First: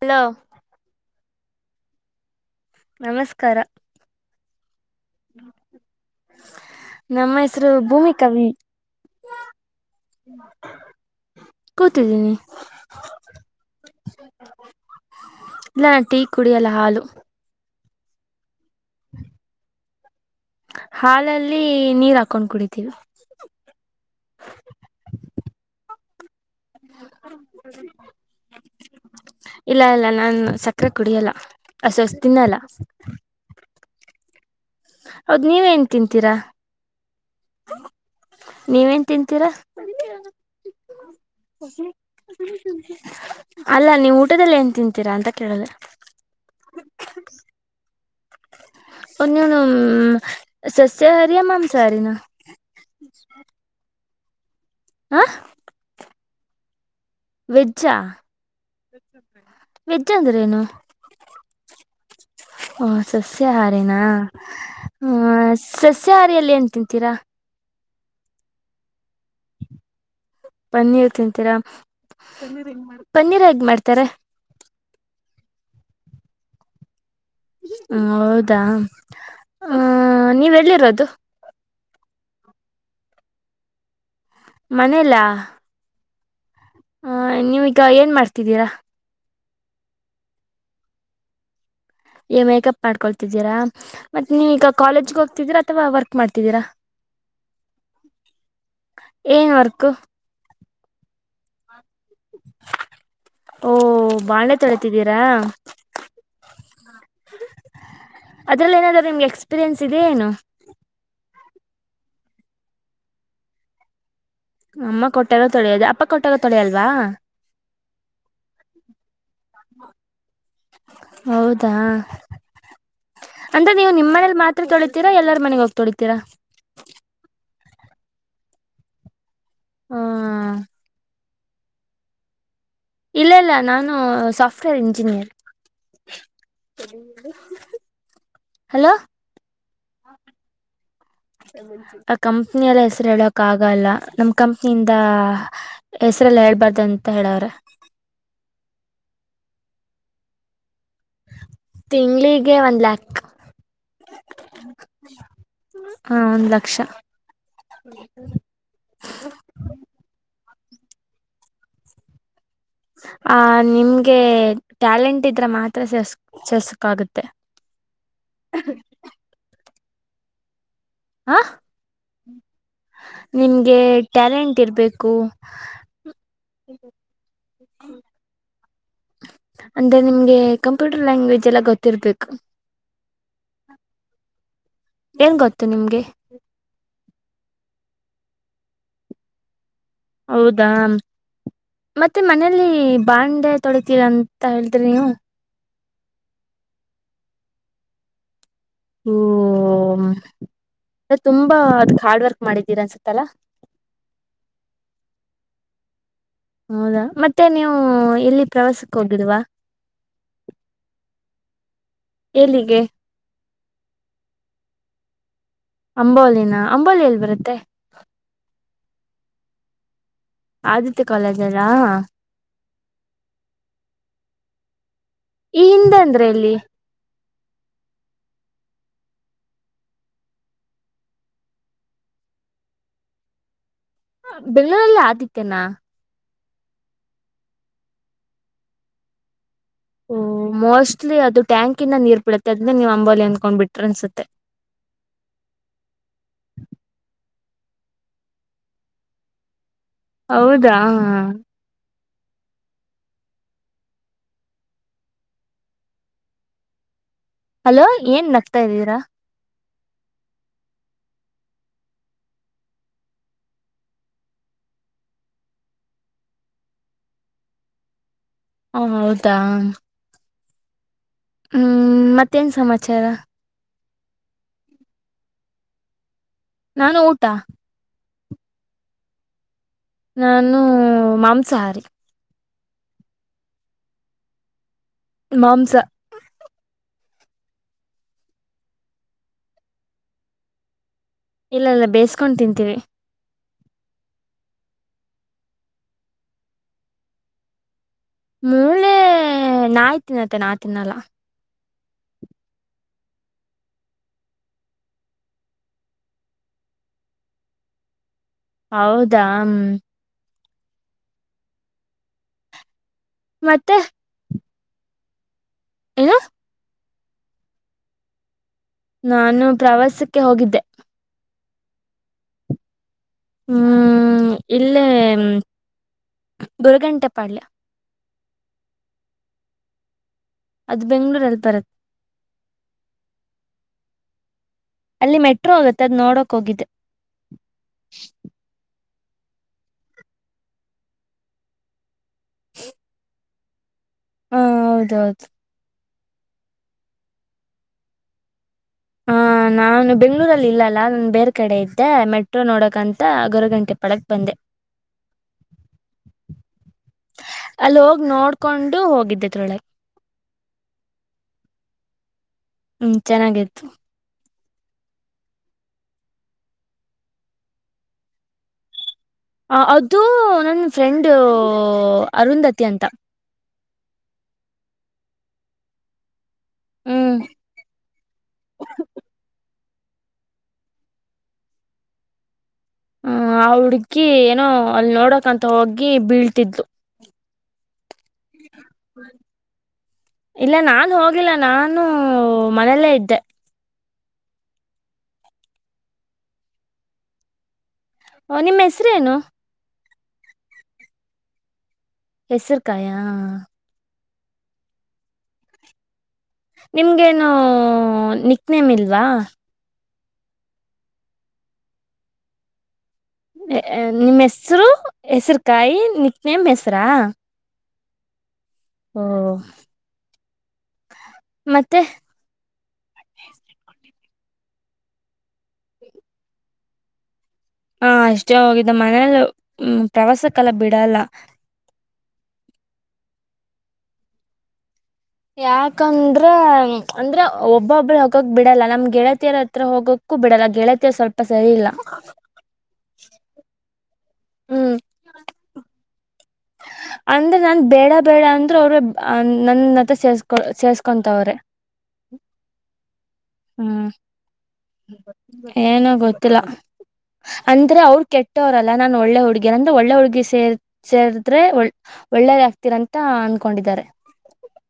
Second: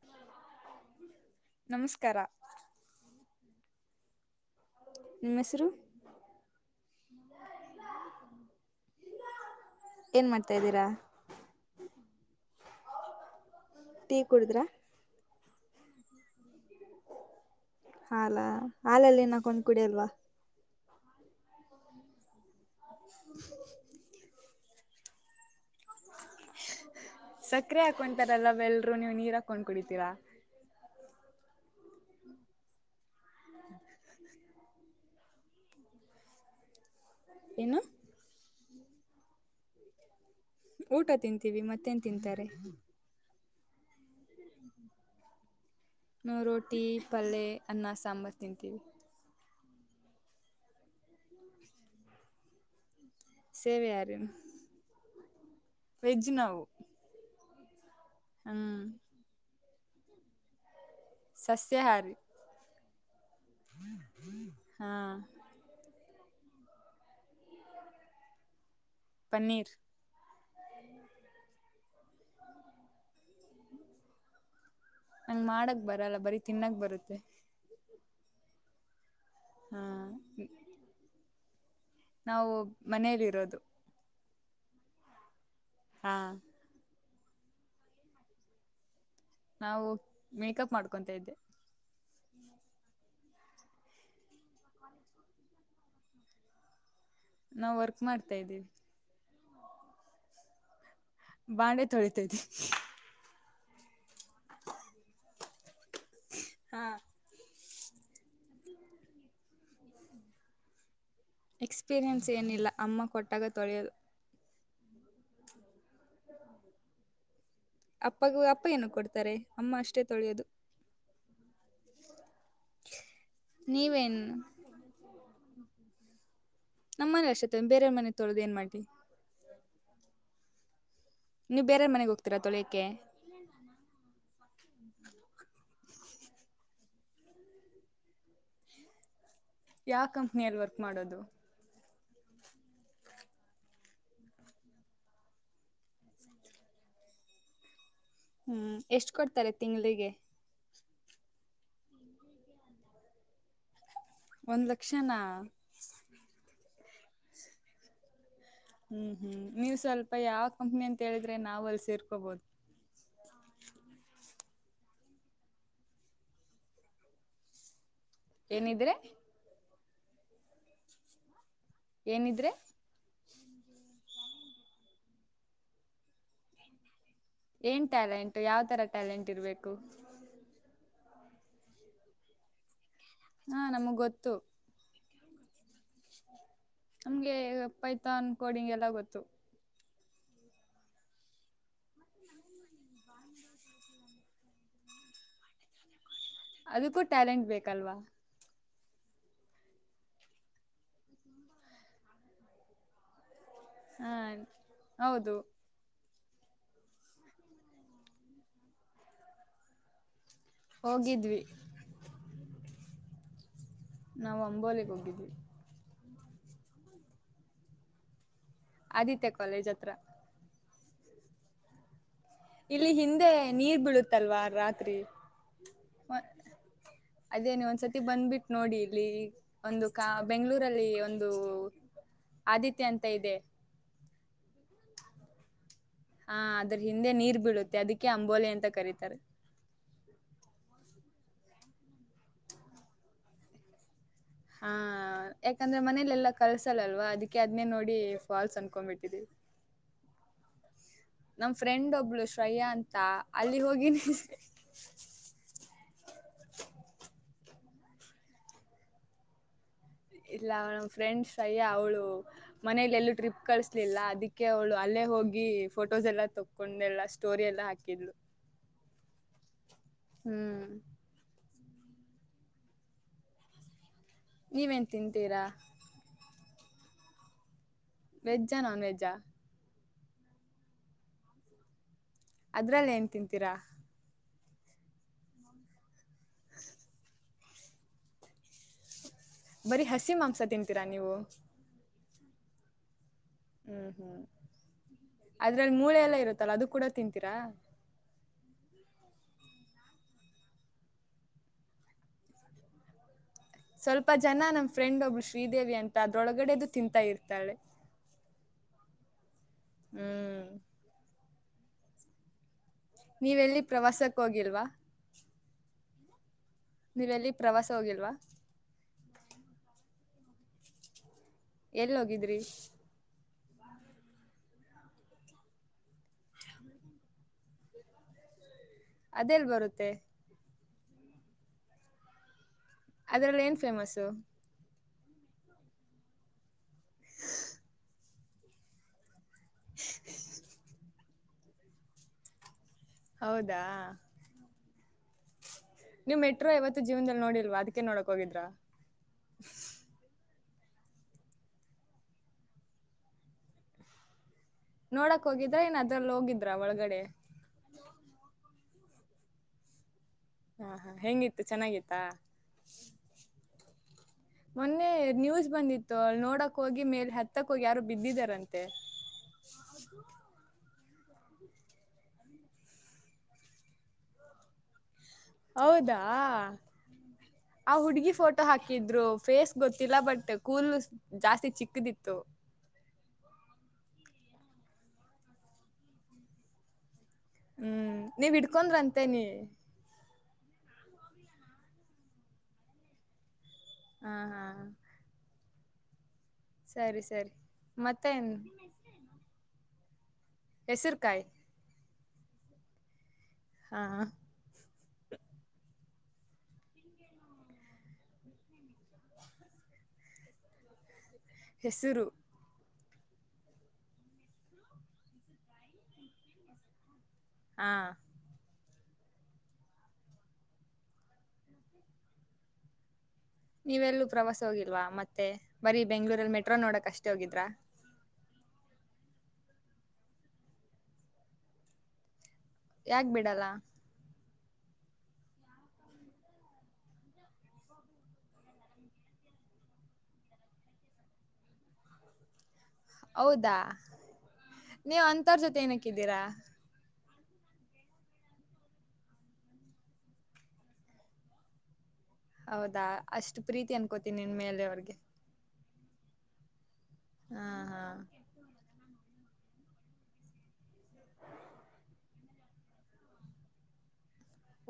Hello. ನಮಸ್ಕಾರ ನಮಸ್ಕಾರ ನಿಮ್ಮ ಹೆಸರು ನಮ್ ಹೆಸರು ಭೂಮಿ ಕವಿ ಏನ್ ಮಾಡ್ತಾ ಇದ್ದೀರಾ ಕೂತಿದ್ದೀನಿ. ಟೀ ಕುಡ್ದ್ರಾ ಇಲ್ಲ ನಾ ಟೀ ಕುಡಿಯಲ್ಲ ಹಾಲು ಹಾಲಾ ಹಾಲಲ್ ಏನ್ ಹಾಕ್ಕೊಂಡ್ ಕುಡಿಯಲ್ವ? ಹಾಲಲ್ಲಿ ನೀರ್ ಹಾಕೊಂಡ್ ಕುಡಿ ತಿವಿ. ಸಕ್ಕರೆ ಹಾಕೊಂತಾರಲ್ಲ ಎಲ್ರೂ ನೀವ್ ನೀರ್ ಹಾಕೊಂಡ್ ಕುಡಿತೀರ? ಆ ಸೊಸ್ತಿನಲ್ಲ [inaudible] ಹೌದ್ ನೀವೇನ್ ತಿಂತೀರ? ಏನು? ನೀವೇನ್ ತಿಂತೀರಾ. ಊಟ ತಿಂತೀವಿ ಮತ್ತೇನ್ ತಿಂತಾರೆ. ಅಲ್ಲಾ ನೀವ್ ಊಟದಲ್ಲಿ ಏನ್ ತಿಂತೀರಾ ಅಂತ ಕೇಳ್ದೆ. ನಾವ್ ರೋಟಿ ಪಲ್ಲೆ ಅನ್ನ ಸಾಂಬಾರ್. ತಿಂತೀವಿ ಅನ್ಯನಂ. ಹ್ಮ್ ಸಸ್ಯಹಾರಿಯ ಮಾಂಸಾಹಾರಿನ. ಸೇವೆಯಾರಿಂ. ಹಾ ವೆಜ್ ನಾವ್ ವೆಜ್ ಹ ವೆಜ್ ಅಂದ್ರೆ ಏನು ಸಸ್ಯಹಾರಿ ಹಾ ಸಸ್ಯಾಹಾರಿನ ಹಾ ಸಾಸ್ ಸಹಾರಿಯಲ್ಲಿ ಏನ್ ತಿಂತೀರಾ ಪನ್ನೀರ್ ಪನ್ನೀರ್ ತಿಂತೀರಾ ಪನ್ನೀರ್ ಹೇಗ್ ಮಾಡ್ತಾರ ನಂಗ ಮಾಡಕ್ ಬರಲ್ಲ ಬರೀ ತಿನ್ನಕ್ ಬರುತ್ತೆ ಹ ಹೌದಾ ಆ ಹಾ ನೀವೆಲ್ಲಿರೋದು? ನಾವು ಮನೇಲಿರೋದು ಮನೇಲಾ? ಹಾ ಹ ನೀವೀಗ ಏನ್ ಮಾಡ್ತಿದ್ದೀರಾ? ನಾವು ಮೇಕಪ್ ಮಾಡ್ಕೊಂತ ಇದ್ದೆ. ನೀವ್ ಮೇಕಪ್ ಮಾಡ್ಕೊಳ್ತಿದ್ದೀರಾ ಮತ್ತೆ ನೀವ ಈಗ ಕಾಲೇಜ್ಗೆ ಹೋಗ್ತಿದ್ದೀರಾ ಅಥವಾ ವರ್ಕ್ ಮಾಡ್ತಿದ್ದೀರ? ನಾವ್ ವರ್ಕ್ ಮಾಡ್ತಾ ಇದ್ದೀವಿ. ಏನ್ ವರ್ಕು? ಬಾಣೆ ತೊಳಿತದಿನ್ ಓ ಬಾಣ್ಳೆ ತೊಳಿತಿದ್ದೀರಾ? ಅದ್ರಲ್ ಏನಾದ್ರು ನಿಮ್ಗ್ ಎಕ್ಸ್ಪೀರಿಯನ್ಸ್ ಇದಿಯ ಏನು? ಎಕ್ಸ್ಪೀರಿಯನ್ಸ್ ಏನಿಲ್ಲ ಅಮ್ಮ ಕೊಟ್ಟಾಗ ತೊಳಿಯದು. ಅಮ್ಮ ಕೊಟ್ಟಾಗ ತೊಳಿಯೋದ ಅಪ್ ಅಪ್ಪಗೂ ಅಪ್ಪ ಏನ ಕೊಡ್ತಾರೆ ಅಮ್ಮ ಅಷ್ಟೆ ತೊಳಿಯೋದು ತ್ತಾ ಅಂದ ನೀವು ನೀವೇನು ನಿಮ್ಮನೇಲಿ ಮಾತ್ ತೊಳಿತೀರಾ ಎಲ್ಲರ ಮನೆಗ್ ಹೋಗ್ ತೊಳಿತೀರಾ ಬೇರೆೆಯ ಮನೆ ತೊಳ್ದ್ ಏನ್ ಮಾಡಿ ಹ ನೀವು ಬೇರೆ ಮನೆಗ್ ಹೋಗ್ ತಿರಾತೊಳಯ ಇಲ್ಲ ಇಲ್ಲ ನಾನು ಸಾ ಇಂಜಿನಿಯ ಹಲೋ ಯಾವ ಕಂಪ್ನಿಯಲ್ಲಿ ಬರ್ [inaudible] ಕಂಪ್ನಿಯಲ್ಲ ಹೆಸರು ಹೇಳಕ ಆಗಲ್ಲ ನಮ್ ಕಂಪ್ನಿಯಿಂದ ಹೆಸರೆಲ್ಲ ಹೇಳ್ಬಾರ್ದ ಅಂತ ಹೇಳವ್ರೆ ಹು ಹೂ ಎಷ್ಟು ಕೊಡ್ತಾರೆ ತಿಂಗಳಿಗೆ ತಿಂಗಳಿಗೆ ಒನ್ ಲ್ಯಾಕ್ ಒಂದು ಲಕ್ಷನಾ ಹ ಒಂದ್ ಲಕ್ಷ [inaudible] ಹ ಹ ನೀವು ಸ್ವಲ್ಪ ಯಾಕ ಹು ಅಂತ ಹೇಳಿದ್ರೆ ನಾವ್ ಅಲ್ಲಿ ಸೇರ್ಕೋಬಹದು ಆ ನಿಮ್ಗೆ ಟ್ಯಾಲೆಂಟ್ ಇದ್ರೆ ಮಾತ್ರ ಸಸ್ ಸಸ್ಕಾಗುತ್ತೆ ಏನಿದ್ರೆ ಹ್ಹ ಏನಿದ್ರೆ ನಿಂಗೆ ಟ್ಯಾಲೆಂಟ್ ಇರ್ಬೇಕು ಏನ್ ಟ್ಯಾಲೆಂಟು ಯಾವ ತರ ಅಂದ್ರೆ ನಿಮ್ಗೆ ಕಂ ಕಂಪ್ಯೂಟರ್ ಲ್ಯಾಂಗ್ವೇಜ್ ಎಲ್ಲ ಗೊತ್ತಿರ್ಬೇಕು ಹಾ ನಮಗ್ ಗೊತ್ತು ಏನ್ ಗೊತ್ತು ನಿಮ್ಗೆ ನಮ್ಗೆ ಪೈತಾನ್ ಕೋಡಿಂಗ ಎಲ್ಲಾ ಗೊತ್ತು ಹೌದಾ ಮತ್ತೆ ಮನಲಿ ಬಾಂಡೆ ತೊಳಿತೀರಾ ಅಂತ ಹೇಳಿತ್ರಿ ನೀವು ಅದಕ್ಕೂ ಟ್ಯಾಲೆಂಟ್ ಬೇಕಲ್ವಾ ಹೋ ಅ ತುಂಬಾ ಅದಕ್ ಹಾರ್ಡ್ ವರ್ಕ್ ಮಾಡಿದ್ದೀರ ಅನ್ಸತ್ತಲ್ಲಾ ಹಾ ಹೌದು ಹೌದಾ ಮತ್ತೆ ನೀವು ಎಲ್ಲಿ ಪ್ರವಾಸಕ್ಕೆ ಹೋಗಿಲ್ವಾ ಹೋಗಿದ್ವಿ ಎಲ್ಲಿಗೆ ನಾವು ಅಂಬೋಲಿಗೆ ಹೋಗಿದ್ವಿ ಅಂಬೋಲಿನ ಅಂಬೋಲಿ ಎಲ್ಲಿ ಬರುತ್ತೆ ಆದಿತ್ಯ ಕಾಲೇಜ್ ಹತ್ರ ಆದಿತ್ಯ ಕಾಲೇಜ್ ಅಲ್ಲಾ ಇಲ್ಲಿ ಹಿಂದೆ ನೀರ್ ಬೀಳುತ್ತಲ್ವಾ ರಾತ್ರಿ ಈ ಹಿಂದೆ ಅಂದ್ರೆ ಎಲ್ಲಿ ಅದೇ ನೀ ಒಂದ್ಸತಿ ಬಂದ್ಬಿಟ್ಟು ನೋಡಿ ಇಲಿ ಲ್ಲಿ ಒಂದು ಕಾ ಬೆಂಗಳೂರಲ್ಲಿ ಒಂದು ಆದಿತ್ಯ ಅಂತ ಇದೆ. ಬೆಂಗಳೂರಲ್ಲಿ ಆದಿತ್ಯನಾ ಹಾ ಅದ್ರ ಹಿಂದೆ ನೀರ್ ಬೀಳುತ್ತೆ ಅದಕ್ಕೆ ಅಂಬೋಲೆ ಅಂತ ಕರೀತಾರೆ ಆಕ್ಟುಯಲ್ಲಿ ಅದು ಟ್ಯಾಂಕಿನ ನೀರ್ ಬಿಳುತ್ತೆ ಅದೇ ನೀವು ಅಂಬೋಲಿ ಅಂದಕೊಂಡ್ ಬಿಟ್ಟ್ರ ಅನ್ಸುತ್ತೆ ಹಾ ಯಾಕಂದ್ರೆ ಮನೇಲೆೆಲ್ಲಾ ಕಲ್ಸಲ್ಲಲ್ವಾ ಅದಕ್ಕೆ ಅದ್ನೇ ನೋಡಿ ಫಾಲ್ಸ್ ಅನ್ಕೊಬಿಟ್ಟಿದೀವಿ ಹೌದಾ ಹಾ ಶ್ರಯ್ಯ ಅಂತ ಅಲ್ಲಿ ಹೋಗಿನಿ [unintelligible] ಅಲೋ ಏನ್ ನಗ್ತಾ ಇದೀರಾ ಇಲ್ಲ ಅವಳ ನಮ್ಮ್ ಫ್ರೆಂಡ್ಸ್ ಅಯ್ಯ ಅವಳು ಮನೇಲಿ ಎಲ್ಲೂ ಟ್ರಿಪ್ ಕಳಸಲಿಲ್ಲ ಅದಕ್ಕೆ ಅವಳು ಅಲ್ಲೇ ಹೋಗಿ ಫೋಟೋಸ್ ಎಲ್ಲ ತಕೊಂಡೆಲ್ಲ ಸ್ಟೋರಿ ಎಲ್ಲ ಹಾಕಿದ್ಲು ಹ ಹಾ ಹೌದಾ ಹ್ಮ್ ಹ್ಮ್ ಮತ್ತೇನ್ ಸಮಾಚಾರ ನೀವೇನು ತಿಂತೀರಾ ನಾನು ಊಟ ವೆಜ್ಜಾ ನಾನ್ವೆೆಜ್ಜಾ ನಾನು ಮಾಂಸಹಾರಿ ಅದ್ರಲ್ಲಿ ಏನ್ ತಿಂತೀರಾ ಮಾಂಸ ಬರೀ ಹಸಿ ಮಾಂಸ ತಿಂತೀರಾ ನೀವು ಇಲ್ಲ ಇಲ್ಲ ಬೇಸ ಕೊಂಡ್ ತಿಂತೀವಿ ಹ್ಮ್ ಹ್ಮ್ ಅದ್ರಲ್ಲಿ ಮೂಳೆ ಎಲ್ಲ ಇರುತ್ತಲ್ಲ ಅದು ಕೂಡ ತಿಂತೀರಾ ಮೂಳೆ ನಾಯ್ತಿನ್ತ್ತ ನಾ ತಿನ್ನಲ್ಲ ಸ್ವಲ್ಪ ಜನ ನಮ್ ಫ್ರೆಂಡ್ ಒಬ್ಳು ಶ್ರೀದೇವಿ ಅಂತ ಅದ್ರೊಳಗಡೆದು ತಿಂತಾ ಇರ್ತಾಳೆ ಹೌದಾ ಹ್ಮ ಹ್ಮ್ ನೀವೆಲ್ಲಿ ಮತ್ತೆ ಪ್ರವಾಸಕ್ಕೆ ಹೋಗಿಲ್ವಾ ಏನು ನೀವೆಲ್ಲಿ ಪ್ರವಾಸ ಹೋಗಿಲ್ವಾ ನಾನು ಪ್ರವಾಸಕ್ಕೆ ಹೋಗಿದ್ದೆ ಎಲ್ಲೋಗಿದ್ರಿ ಹ್ಮ್ ಇಲ್ಲೇ ಗೊರಗುಂಟೆಪಾಳ್ಯ ಅದೆೇಲ್ ಬರುತ್ತೆ ಅದು ಬೆಂಗಳೂರಲ್ಲಿ ಬರತ್ ಅದರಲ್ಲಿ ಏನು ಫೇಮಸ್ಸು ಅಲ್ಲಿ ಮೆಟ್ರೋ ಹೊಗತ್ತ ಅದ್ ನೋಡಕ್ ಹೋಗಿದ್ದ್ [inaudible] [inaudible] [inaudible] ಹೌದಾ ಹಾಂ ಹೌದೌದು ನೀವ್ ಮೆಟ್ರೋ ಯವತ್ತು ಜೀವನದಲ್ಲಿ ನೋಡಿಲ್ವಾ ಅದಕ್ಕೆ ನೋಡಕ್ ಹೋಗಿದ್ರಾ ಹ ನಾನು ಬೆಂಗಳೂರ ಇಲ್ಲಲ್ಲಾ ನಂದ ಬೇರೆ ಕಡೆ ಇದ್ದೆ ಮೆಟ್ರೋ ನೋಡಕ್ಂತ ಗೊರಗುಂಟೆಪಾಳ್ಯಕ್ಕ ಬಂದೆ ನೋಡಕ್ ಹೋಗಿದ್ರ ಇನ್ ಅದ್ರಲ್ಲಿ ಹೋಗಿದ್ರ ಒಳಗಡೆ ಎಷ್ಟೂ ಹೋಗಿದ್ದೆ ತರೊಳಗೆ ಹಾ ಹಾ ಹೆಂಗಿತ್ತು ಚೆನ್ನಾಗಿತ್ತಾ ಹ್ಮ್ ಚೆನ್ನಾಗಿತ್ತು ಮೊನ್ನೆ ನ್ಯೂಸ್ ಬಂದಿತ್ತು ಅ ನೋಡಕ್ ಹೋಗಿ ಮೇಲೆ ಹತ್ತಕ್ ಹೋಗಿ ಯಾರು ಬಿದ್ದಿದಾರಂತೆ ಹ ಅದು ನ ಫ್ರೆಂಡ್ ಅರುಂಧತಿ ಅಂತ ಹೌದಾ ಹ್ಞೂ ಆ ಹುಡ್ಗಿ ಫೋಟೋ ಹಾಕಿದ್ರು ಫೇಸ್ ಗೊತ್ತಿಲ್ಲ ಬಟ್ ಕೂಲ್ ಜಾಸ್ತಿ ಚಿಕ್ಕದಿತ್ತು ಹ್ಮ ಆ ಹುಡ್ಗಿ ಏನೋ ಅಲ್ಲಿ ನೋಡಕಂತ ಹೋಗಿ ಬೀಳ್ತಿದ್ಲು ಹ್ಮ್ ನೀ ಬಿಟ್ಟ ಉಕೊಂಡ್ರಂತೇನೆ ನ್ ಹೋಗಿಲ್ಲ ನಾನು ಮನೆಯಲ್ಲೇ ಇದ್ದೆ ಹಾ ಹಾ ಸರಿ ಸರಿ ಮತ್ತೇನ್ ಓ ನಿಮ್ಮ ಹೆಸ್ರೇನು ಹೆಸರಕಾಯಿ ಹೆಸರುಕಾಯಾ ಹಾ ನಿಮ್ಗೇನು ನಿಕ್ನೇಮ್ ಇಲ್ವಾ ಹೆಸರು ನಿಮ್ಮ್ ಹೆಸ್ರು ಹೆಸರು ಕಾಯಿ ನಿಕ್ನೇಮ್ ಹೆಸರಾ ಹಾಂ ಹೂ ಮತ್ತೆ ನೀವೆಲ್ಲೂ ಪ್ರವಾಸ ಹೋಗಿಲ್ವಾ ಮತ್ತೆ ಬರೀ ಬೆಂಗ್ಳೂರಲ್ಲಿ ಮೆಟ್ರೋ ನೋಡಕ್ ಅಷ್ಟೇ ಹೋಗಿದ್ರಾ ಹಾ ಅಷ್ಟೇ ಹೋಗಿದ್ದ ಮನೇಲ್ಲ್ಮ ಪ್ರವಾಸ ಕಾಲ ಬಿಡಲ್ಲ ಯಾಕ್ ಬಿಡಲ್ಲ ಯಾಕಂದ್ರ ಅಂದ್ರೆ ಒಬ್ಬೊಬ್ಬ್ರ ಹೋಗಕ್ ಬಿಡಲ್ಲ ನಮ್ ಗೆಳತಿಯರ್ ಹತ್ರ ಹೋಗಕ್ಕೂ ಬಿಡಲ್ಲ ಗೆಳತಿಯರ್ ಸ್ವಲ್ಪ ಸರಿ ಇಲ್ಲ ಹೌದಾ ಹ್ಞೂ ನೀವು ಅಂತರ ಜೊತೆ ಏನಕಿದ್ದೀರಾ ಅಂದ್ರೆ ನನ್ ಬೇಡ ಬೇಡ ಅಂದ್ರೆ ಅವ್ರ ನನ್ನತ್ರ ಸೆರ್ ಸೇರ್ಕೋತಾರೆ ಹೌದಾ ಅಷ್ಟು ಪ್ರೀತಿ ಅನ್ಕೋತೀನಿ ನಿನ್ ಮೇಲೆ ಅವ್ರಿಗೆ ಏನ ಗೊತ್ತಿಲ್ಲ ಹಾ ಅಂದ್ರೆ ಹಾ ಅವ್ರು ಕೆಟ್ಟವ್ರಲ್ಲ ಲ್ಲ ನಾನು ಒಳ್ಳೆ ಹುಡುಗಿ ಅಂದ್ರೆ ಒಳ್ಳೆ ಹುಡುಗಿ ಸೇರ್ ಸೇರದ್ರೆ ಒಳ್ಳೇದ ಆಗ್ತಿರಂತ ಅನ್ಕೊಂಡಿದ್ದಾರೆ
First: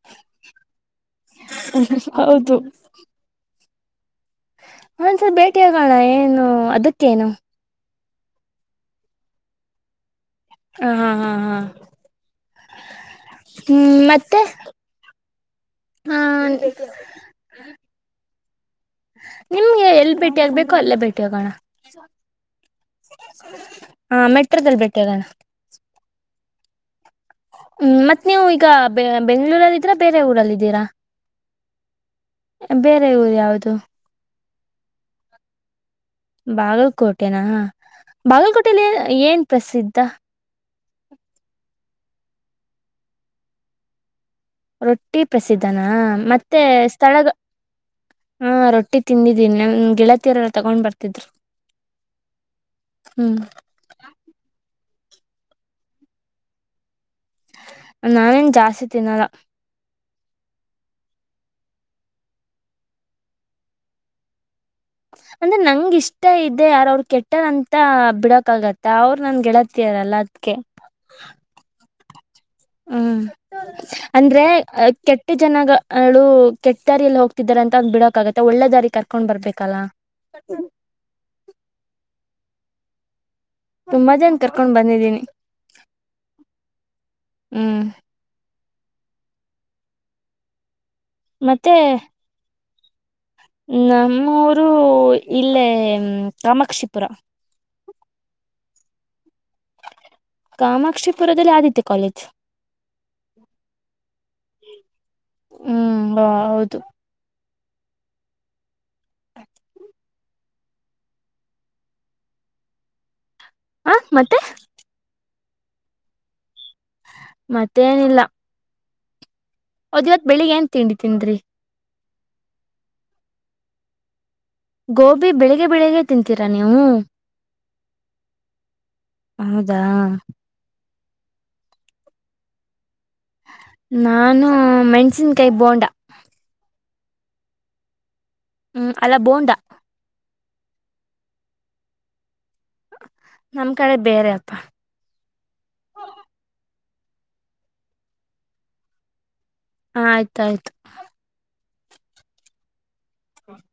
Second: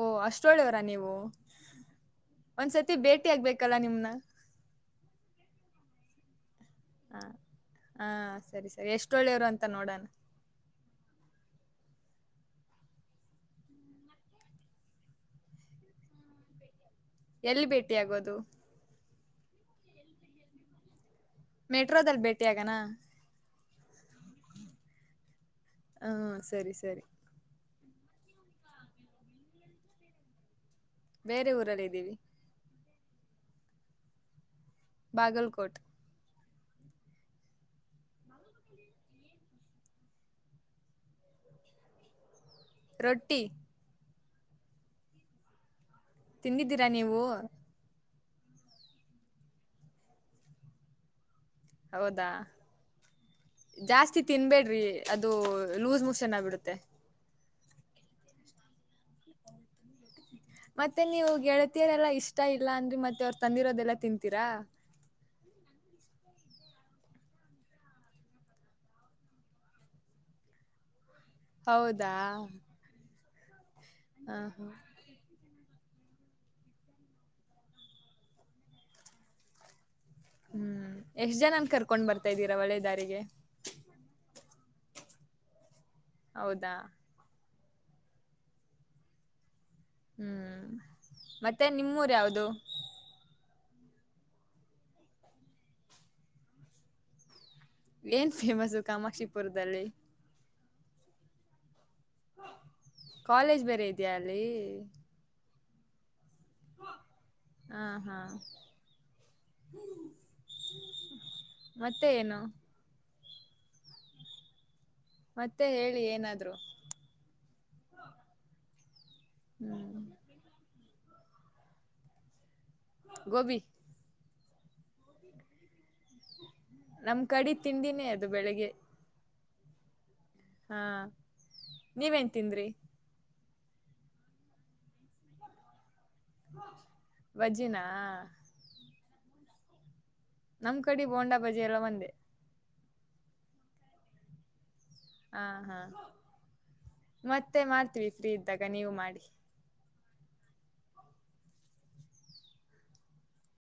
ಓ ಅಷ್ಟೊಳ್ಳೆಯವರ ನೀವು ಹೌದು ಒಂದ್ಸತಿ ಭೇಟಿ ಆಗ್ಬೇಕು ಲ್ಲ ನಿಮ್ನ ಒಂದಸಲ್ ಭೇಟಿಯಗೋಣ ಏನು ಅದಕ್ಕೇನು? ಹ ಸರಿ ಸರಿ ಎಷ್ಟ ಒಳ್ಳೆಯವ್ರು ಅಂತ ನೋಡೋಣ. ಹ ಹಾ ಹಾ ಹಾ ಹ್ಮ ಮತ್ತೆ? ಹ ಎಲ್ಲಿ ಭೇಟಿ ಆಗೋದು? ನಿಮ್ಗೆ ಎಲ್ಲಿ ಭೇಟಿ ಆಗ್ಬೇಕೋ ಅಲ್ಲೇ ಬೇ ಬೇಟಿಯಾಗಣ. ಮೆಟ್ರೋದಲ್ಲಿ ಭೇಟಿ ಆಗನಾ ಹಾ ಮೆಟ್ರೋದಲ್ಲಿ ಭೇಟಿಯಾಗಣ. ಹಾ ಸರಿ ಸರಿ. ಹ್ಮ್ ಮತ್ ನೀವು ಈಗ ಬೆ ಬೆಂಗಳೂರಿಯಲ್ಲಿ ಇದೀರಾ ಬೇರೆ ಊರಲ್ಇದಿರಾ? ಬೇರೆ ಊರಲ್ಲ ಇದ್ದೀವಿ. ಬೇರೆ ಊರು ಯಾವ್ದು? ಬಾಗಲ್ಕೋಟ್. ಬಾಗಲ್ಕೋಟೆನ, ಬಾಗಲ್ಕೋಟೆಯಲ್ಲಿ ಎ ಏನ್ ಪ್ರಸಿದ್ಧ? ರೊಟ್ಟಿ. ರೊಟ್ಟಿ ಪ್ರಸಿದ್ಧನ? ಹಾ ಮತ್ತೆ ತಿಂದಿದ್ದೀರಾ ನೀವು ಸ್ಥಳಗ ಹಾ ರೊಟ್ಟಿ ತಿಂದಿದ್ದೀನಿ ನನ್ ಗೆಳತೀಯರೆಲ್ಲ ತಗೊಂಡ್ ಬರ್ತಿದ್ರು. ಹೌದಾ, ಹ್ಮ್ ಜಾಸ್ತಿ ತಿನ್ಬೇಡ್ರಿ. ಅದು ಲೂಸ್ ಮೋಷನ್ ಆಗ್ಬಿಡುತ್ತೆ. ನಾನೇನ್ ಜಾಸ್ತಿ ತಿನ್ನಲ್ಲ. ಮತ್ತೆ ನೀವು ಗೆಳತಿಯರೆಲ್ಲಾ ಇಷ್ಟ ಇಲ್ಲ ಅಂದ್ರಿ, ಮತ್ತೆ ಅವರು ತಂದಿರೋದೆಲ್ಲಾ ತಿಂತೀರಾ? ಅಂದ್ರೆ ನಂಗ ಇಷ್ಟ ಇದೆ, ಆರ ಅವ್ರ ಕೆಟ್ಟರಂತ ಬಿಡಕಾಗತ್ತ, ಅವ್ರರು ನನ್ ಗೆಳತಿಯರಲ್ಲ ಅದ್ಕೆ. ಹೌದಾ? ಹ್ಮ. ಹ ಅಂದ್ರೆ ಕೆಟ್ಟ ಜನಗ ಅಳು ಕೆಟ್ಟ ದಾರಿಯಲ್ಲಿ ಹೋಗ್ತಿದಾರೆ ಅಂತ ಅದ್ ಬಿಡಕಾಗತ್ತ, ಒಳ್ಳೆ ದಾರಿಗ್ ಕರ್ಕೊಂಡ್ ಬರ್ಬೇಕಲ್ಲಾ. ಹ್ಮ್ ಎಷ್ಟ್ ಜನನ್ ಕರ್ಕೊಂಡ್ ಬರ್ ತಇದ್ದೀರಾ ಒಳ್ಳೆದಾರಿಗೆ ತುಂಬಾ ಜನ ಕರ್ಕೊಂಡ್ ಬಂದಿದ್ದೀನಿ. ಹೌದಾ. ಹ್ಮ್ ಹ್ಮ್ ಮತ್ತೆ ನಿಮ್ಮೂರ್ ಯಾವ್ದು? ನಮ್ಮೂರು ಇಲ್ಲೇ ಕಾಮಾಕ್ಷಿಪುರ. ಏನ್ ಫೇಮಸು ಕಾಮಾಕ್ಷಿಪುರದಲ್ಲಿ? ಕಾಮಾಕ್ಷಿಪುರದಲ್ಲಿ ಆದಿತ್ಯ ಕಾಲೇಜ್ ಕಾಲೇಜ್ ಬೇರೆ ಇದೆಯ ಅಲ್? ಪ್ಲೇ ಹ್ಮ್ ಬಾ ಹೌದು. ಹಾ ಹಾ ಮತ್ತೆ ಏನು? ಹ ಮತ್ತೆ ಮತ್ತೆ ಹೇಳಿ ಏನಾದ್ರು ಮತ್ತೇನಿಲ್ಲ ಹ್ಮ್ ಅದ್ವತ್ ಬೆಳಿಗ್ ಏನ್ ತಿಂಡಿತಿಂದ್ರಿ ಗೋಬಿ ಗೋಬಿ ಬೆಳಿಗ್ಗೆ ಬೆಳಿಗ್ಗೆ ತಿಂತೀರಾ ನೀವು ನಮ್ ಕಡಿ ತಿಂಡಿನೇ ಅದು ಬೆಳಿಗ್ಗೆ ಹೌದಾ ಹಾ ನೀವೇನ್ ತಿಂದ್ರಿ ನಾನು ಮೆಣ್ಸಿನ್ಕಾಯಿ ಬೋಂಡ ವಜಿನಾ ಹ್ಮ್ ಅಲ್ಲಾ ಬೋಂಡಾ ನಮ್ ಕಡಿ ಬೋಂಡಾ ಬಜ್ಜಿ ಎಲ್ಲ ಒಂದೇ ನಮ್ ಕಡೆ ಬೇರೆ ಅಪ್ಪಾ ಹಾ-ಹಾ ಮತ್ತೆ ಮಾಡ್ತೀವಿ ಫ್ರೀ ಇದ್ದಾಗ ನೀವು ಮಾಡಿ ಹ ಆಯ್ತ ಆಯ್ತು ವಾ